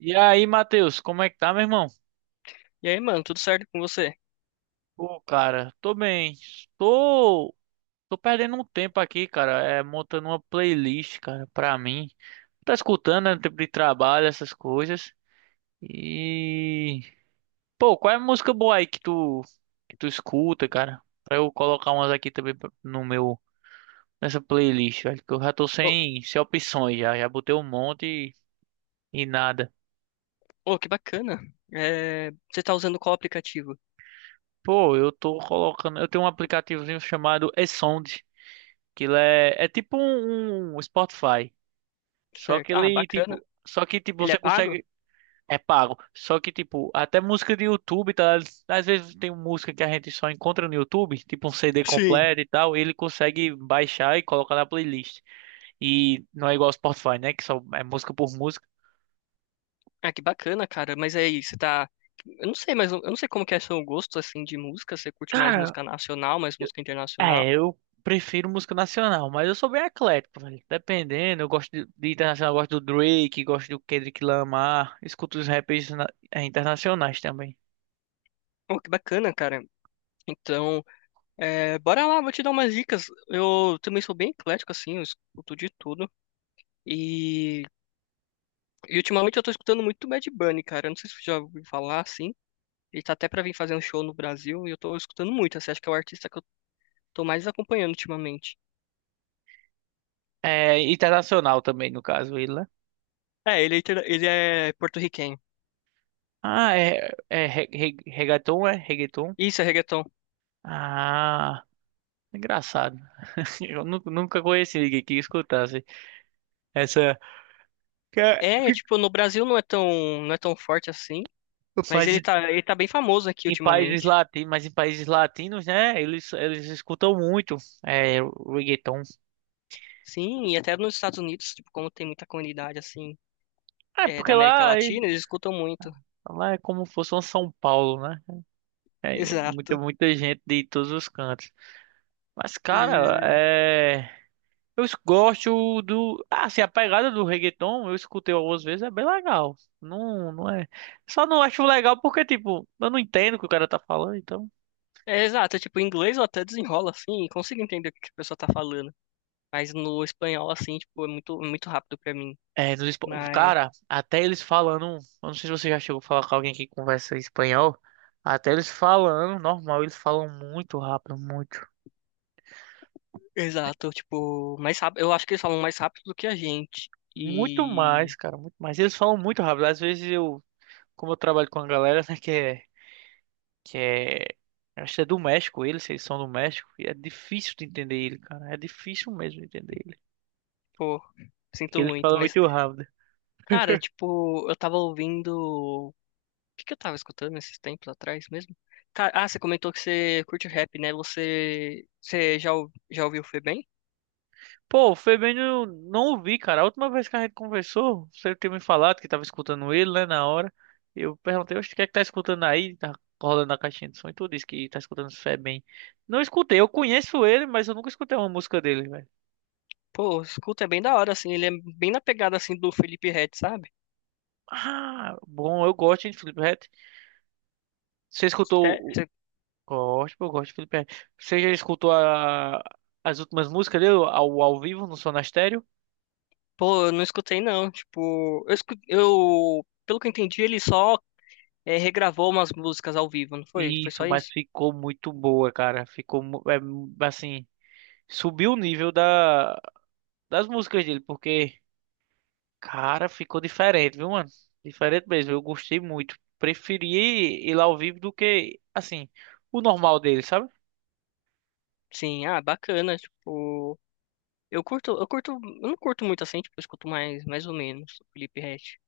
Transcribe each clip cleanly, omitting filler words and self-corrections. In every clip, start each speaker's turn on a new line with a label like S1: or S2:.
S1: E aí, Matheus, como é que tá, meu irmão?
S2: E aí, mano, tudo certo com você?
S1: Pô, cara, tô bem. Tô, tô perdendo um tempo aqui, cara, montando uma playlist, cara, pra mim. Tá escutando, né, no tempo de trabalho, essas coisas. E, Pô, qual é a música boa aí que tu escuta, cara? Pra eu colocar umas aqui também no meu, nessa playlist, velho, que eu já tô
S2: Ô,
S1: sem opções, já, já botei um monte e nada.
S2: ô, que bacana. É, você tá usando qual aplicativo?
S1: Pô, eu tô colocando, eu tenho um aplicativozinho chamado e aquilo é, é tipo um Spotify. Só que
S2: Certo. Ah,
S1: ele,
S2: bacana.
S1: tipo. Só que, tipo,
S2: Ele é
S1: você
S2: pago?
S1: consegue. É pago. Só que, tipo, até música de YouTube, tá? Às vezes tem música que a gente só encontra no YouTube, tipo um CD
S2: Sim.
S1: completo e tal. Ele consegue baixar e colocar na playlist. E não é igual ao Spotify, né? Que só é música por música.
S2: Ah, que bacana, cara. Mas aí, você tá. Eu não sei, mas eu não sei como que é seu gosto, assim, de música. Você curte mais
S1: Cara,
S2: música nacional, mais música internacional?
S1: é, eu prefiro música nacional, mas eu sou bem eclético, velho. Dependendo, eu gosto de internacional, eu gosto do Drake, gosto do Kendrick Lamar, escuto os rappers internacionais também.
S2: Oh, que bacana, cara. Então, é, bora lá, vou te dar umas dicas. Eu também sou bem eclético, assim, eu escuto de tudo. E, e ultimamente eu tô escutando muito Bad Bunny, cara. Eu não sei se você já ouviu falar, assim. Ele tá até pra vir fazer um show no Brasil e eu tô escutando muito. Assim, acho que é o artista que eu tô mais acompanhando ultimamente.
S1: É, internacional também, no caso, ele, né?
S2: É, ele, ele é porto-riquenho.
S1: Ah, é, é, reggaeton, é? Reggaeton?
S2: Isso, é reggaeton.
S1: Ah, engraçado. Eu nunca conheci ninguém que escutasse essa. que é-
S2: É, tipo, no Brasil não é tão, não é tão forte assim, mas
S1: Mas em
S2: ele tá bem famoso aqui
S1: em países
S2: ultimamente.
S1: latinos, mas em países latinos, né? Eles escutam muito, é, reggaeton.
S2: Sim, e até nos Estados Unidos, tipo, como tem muita comunidade, assim,
S1: É,
S2: é, da
S1: porque
S2: América
S1: lá, é-
S2: Latina, eles escutam muito.
S1: Lá é como se fosse um São Paulo, né? É muita,
S2: Exato.
S1: muita gente de todos os cantos. Mas, cara,
S2: E-
S1: é. Gosto do. Ah, assim, a pegada do reggaeton, eu escutei algumas vezes, é bem legal. Não, não é. Só não acho legal porque, tipo, eu não entendo o que o cara tá falando, então.
S2: É, exato, tipo, em inglês eu até desenrolo, assim, e consigo entender o que que a pessoa tá falando. Mas no espanhol, assim, tipo, é muito rápido pra mim.
S1: É,
S2: Mas
S1: cara, até eles falando, eu não sei se você já chegou a falar com alguém que conversa espanhol, até eles falando, normal, eles falam muito rápido, muito,
S2: Exato, tipo, mais rápido. Eu acho que eles falam mais rápido do que a gente.
S1: muito
S2: E,
S1: mais, cara, muito mais. Eles falam muito rápido. Às vezes eu, como eu trabalho com a galera, né, que é, eu acho que é do México, eles são do México, e é difícil de entender ele, cara, é difícil mesmo de entender ele.
S2: pô, sinto
S1: Eles
S2: muito.
S1: falam
S2: Mas,
S1: muito rápido.
S2: cara, tipo, eu tava ouvindo. O que que eu tava escutando esses tempos atrás mesmo? Cara, ah, você comentou que você curte rap, né? Você, já ouviu o Febem?
S1: Pô, foi bem, eu não ouvi, cara. A última vez que a gente conversou, você tinha me falado que tava escutando ele, né, na hora. Eu perguntei, oxe, o que é que tá escutando aí? Tá rolando a caixinha de som e tu disse que tá escutando bem. Não escutei, eu conheço ele, mas eu nunca escutei uma música dele, velho.
S2: Pô, escuta, é bem da hora, assim. Ele é bem na pegada, assim, do Felipe Ret, sabe?
S1: Ah, bom, eu gosto, hein, de Felipe Ret. Você escutou...
S2: Cê-
S1: o-
S2: cê-
S1: Gosto, eu gosto de Felipe Ret. Você já escutou a... as últimas músicas dele ao vivo no Sonastério?
S2: Pô, eu não escutei, não. Tipo, pelo que eu entendi, ele só regravou umas músicas ao vivo, não foi? Foi
S1: Isso,
S2: só
S1: mas
S2: isso?
S1: ficou muito boa, cara. Ficou, assim... subiu o nível da, das músicas dele, porque, cara, ficou diferente, viu, mano? Diferente mesmo, eu gostei muito. Preferi ir lá ao vivo do que, assim, o normal dele, sabe?
S2: Sim, ah, bacana, tipo, eu não curto muito assim, tipo, eu escuto mais, mais ou menos, o Felipe Ret,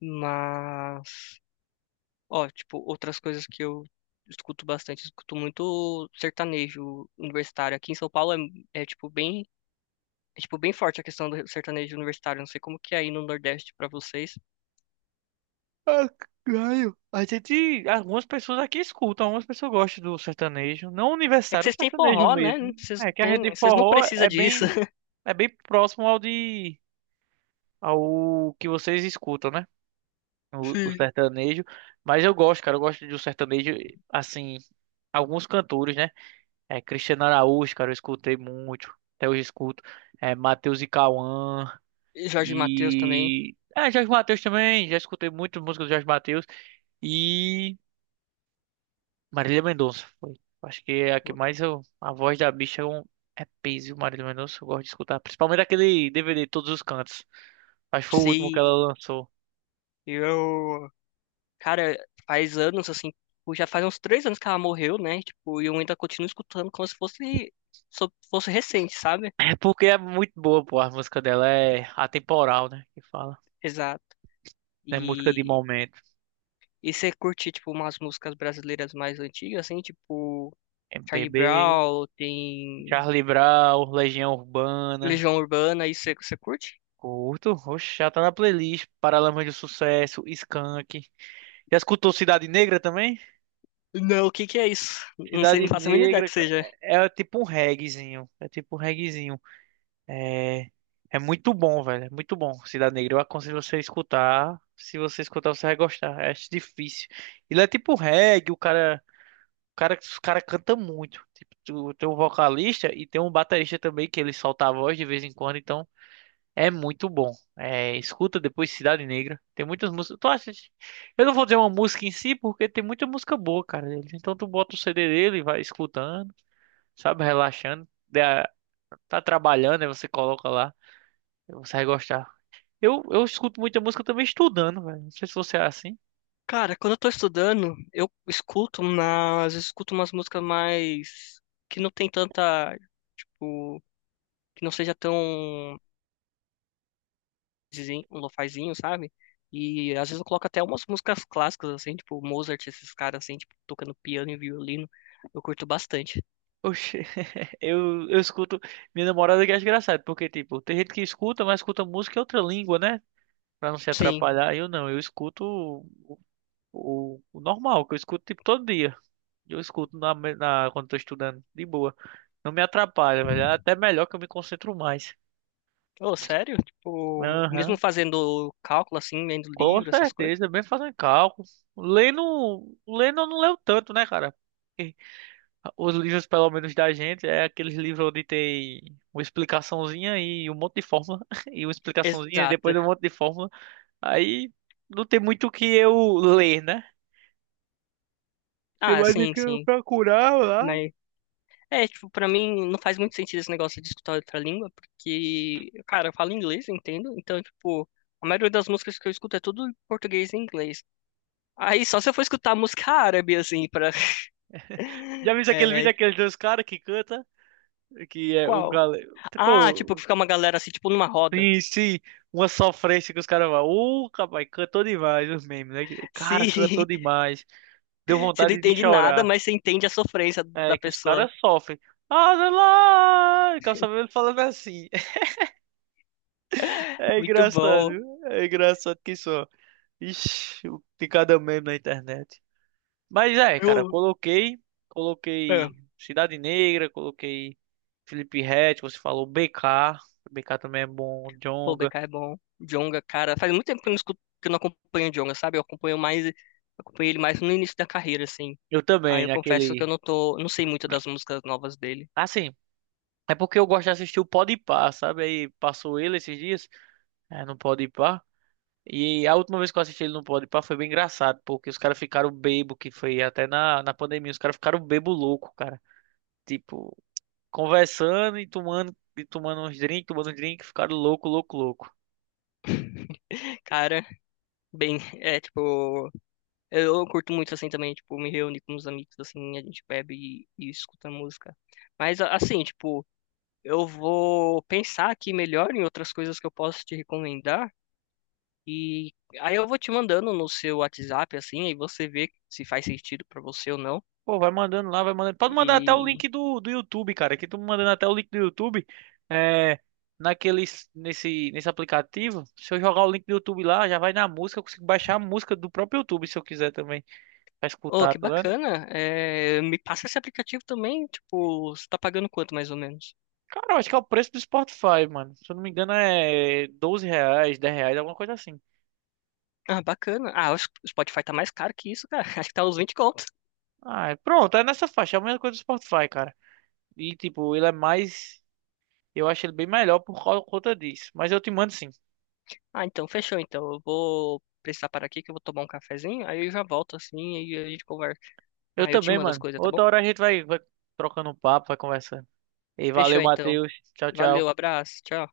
S2: mas, ó, tipo, outras coisas que eu escuto bastante, eu escuto muito sertanejo universitário, aqui em São Paulo é, é tipo, bem, é, tipo, bem forte a questão do sertanejo universitário, não sei como que é aí no Nordeste pra vocês,
S1: Ganho. A gente, algumas pessoas aqui escutam, algumas pessoas gostam do sertanejo, não
S2: é que
S1: universitário, o
S2: vocês têm
S1: sertanejo
S2: forró, né,
S1: mesmo.
S2: vocês
S1: É
S2: não
S1: que a
S2: têm,
S1: rede de
S2: vocês não
S1: forró
S2: precisam disso.
S1: é bem próximo ao ao que vocês escutam, né? O
S2: Sim.
S1: sertanejo, mas eu gosto, cara, eu gosto de um sertanejo, assim, alguns cantores, né? É, Cristiano Araújo, cara, eu escutei muito. Até hoje eu escuto. É, Matheus e Cauã.
S2: E Jorge Mateus também,
S1: E. É, Jorge Mateus também. Já escutei muito música do Jorge Mateus. E. Marília Mendonça. Foi. Acho que é a que mais eu. A voz da bicha é, um... é peso, Marília Mendonça. Eu gosto de escutar. Principalmente aquele DVD, Todos os Cantos. Acho que foi o último que
S2: sim,
S1: ela lançou.
S2: eu cara, faz anos, assim, tipo, já faz uns 3 anos que ela morreu, né? Tipo, e eu ainda continuo escutando como se fosse, fosse recente, sabe?
S1: É porque é muito boa, pô. A música dela é atemporal, né? Que fala.
S2: Exato.
S1: É música de
S2: E,
S1: momento.
S2: e você curte, tipo, umas músicas brasileiras mais antigas, assim, tipo, Charlie
S1: MPB,
S2: Brown, tem
S1: Charlie Brown, Legião Urbana.
S2: Legião Urbana, isso você, você curte?
S1: Curto, oxe, já tá na playlist. Paralamas do Sucesso, Skank. Já escutou Cidade Negra também?
S2: Não, o que que é isso? Não sei, não
S1: Cidade
S2: faço a mínima ideia
S1: Negra
S2: que
S1: ca-
S2: seja.
S1: é, é tipo um reggaezinho. É tipo um reggaezinho. É, é muito bom, velho. É muito bom. Cidade Negra, eu aconselho você a escutar. Se você escutar, você vai gostar. É difícil. Ele é tipo reggae, os cara canta muito. Tipo, tem um vocalista e tem um baterista também que ele solta a voz de vez em quando, então. É muito bom. É, escuta depois Cidade Negra. Tem muitas músicas. Tu acha? Eu não vou dizer uma música em si, porque tem muita música boa, cara, dele. Então tu bota o CD dele e vai escutando, sabe? Relaxando. Tá trabalhando, aí você coloca lá. Você vai gostar. Eu escuto muita música também estudando, velho. Não sei se você é assim.
S2: Cara, quando eu tô estudando, eu escuto, mas eu escuto umas músicas mais que não tem tanta, tipo, que não seja tão lofazinho, um lofazinho, sabe? E às vezes eu coloco até umas músicas clássicas, assim, tipo Mozart, esses caras, assim, tipo, tocando piano e violino. Eu curto bastante.
S1: Oxê. Eu escuto. Minha namorada que é engraçado, porque, tipo, tem gente que escuta, mas escuta música em outra língua, né? Pra não se
S2: Sim.
S1: atrapalhar. Eu não, eu escuto o normal, que eu escuto, tipo, todo dia. Eu escuto na, quando tô estudando, de boa. Não me atrapalha, velho. É até melhor que eu me concentro mais.
S2: Oh, sério? Tipo, mesmo
S1: Aham,
S2: fazendo cálculo, assim, lendo
S1: com
S2: livro, essas coisas?
S1: certeza. Bem fazendo cálculo. Lendo eu não leio tanto, né, cara? Porque os livros, pelo menos da gente, é aqueles livros onde tem uma explicaçãozinha e um monte de fórmula. E uma explicaçãozinha e
S2: Exato.
S1: depois um monte de fórmula. Aí não tem muito o que eu ler, né? Tem
S2: Ah,
S1: mais o
S2: sim,
S1: que eu
S2: sim.
S1: procurar lá.
S2: Né? É, tipo, pra mim não faz muito sentido esse negócio de escutar outra língua, porque, cara, eu falo inglês, entendo? Então, tipo, a maioria das músicas que eu escuto é tudo em português e inglês. Aí só se eu for escutar música árabe, assim, pra.
S1: Já viu aquele vídeo
S2: É, tipo,
S1: daqueles dois caras que canta? Que é um
S2: qual?
S1: galego.
S2: Ah, tipo, que
S1: Tipo,
S2: fica uma galera assim, tipo, numa roda.
S1: sim, sim. Uma sofrência que os caras vão. Rapaz, cantou demais os memes, né? Cara, cantou
S2: Sim,
S1: demais. Deu
S2: você não
S1: vontade de
S2: entende nada,
S1: chorar.
S2: mas você entende a sofrência
S1: É
S2: da
S1: que os
S2: pessoa.
S1: caras sofrem. Ah, lá! Calça falando assim. É
S2: Muito
S1: engraçado.
S2: bom.
S1: É engraçado que só. Ixi, de cada meme na internet. Mas é, cara,
S2: Eu...
S1: coloquei.
S2: É.
S1: Coloquei Cidade Negra, coloquei Felipe Ret, você falou BK. BK também é bom,
S2: Pô, o
S1: Djonga.
S2: BK é bom. Djonga, cara, faz muito tempo que eu não escuto, que eu não acompanho o Djonga, sabe? Eu acompanho mais, acompanhei ele mais no início da carreira, assim.
S1: Eu
S2: Aí
S1: também,
S2: eu confesso que eu
S1: naquele.
S2: não tô, não sei muito das músicas novas dele.
S1: Assim. É porque eu gosto de assistir o Podpah, sabe? Aí passou ele esses dias, é, no Podpah. E a última vez que eu assisti ele no Podpah foi bem engraçado, porque os caras ficaram bebo, que foi até na pandemia, os caras ficaram bebo louco, cara. Tipo, conversando e tomando, tomando uns drinks, ficaram louco, louco, louco.
S2: Cara, bem, é tipo, eu curto muito assim também, tipo, me reúno com os amigos assim, a gente bebe e escuta música. Mas assim, tipo, eu vou pensar aqui melhor em outras coisas que eu posso te recomendar e aí eu vou te mandando no seu WhatsApp assim, aí você vê se faz sentido pra você ou não.
S1: Pô, vai mandando lá, vai mandando. Pode mandar até o
S2: E
S1: link do YouTube, cara. Aqui tu mandando até o link do YouTube. É, nesse aplicativo. Se eu jogar o link do YouTube lá, já vai na música. Eu consigo baixar a música do próprio YouTube se eu quiser também. Pra
S2: oh,
S1: escutar,
S2: que
S1: tá vendo?
S2: bacana! É, me passa esse aplicativo também, tipo, você tá pagando quanto mais ou menos?
S1: Cara, eu acho que é o preço do Spotify, mano. Se eu não me engano, é R$ 12, R$ 10, alguma coisa assim.
S2: Ah, bacana. Ah, acho que o Spotify tá mais caro que isso, cara. Acho que tá uns 20 contos.
S1: Pronto, é nessa faixa. É a mesma coisa do Spotify, cara. E, tipo, ele é mais. Eu acho ele bem melhor conta disso. Mas eu te mando sim.
S2: Ah, então fechou. Então eu vou precisar parar aqui que eu vou tomar um cafezinho, aí eu já volto assim e a gente conversa.
S1: Eu
S2: Ah, eu te
S1: também,
S2: mando as
S1: mano.
S2: coisas, tá bom?
S1: Outra hora a gente vai trocando um papo, vai conversando. E valeu,
S2: Fechou então.
S1: Matheus. Tchau,
S2: Valeu,
S1: tchau.
S2: abraço, tchau.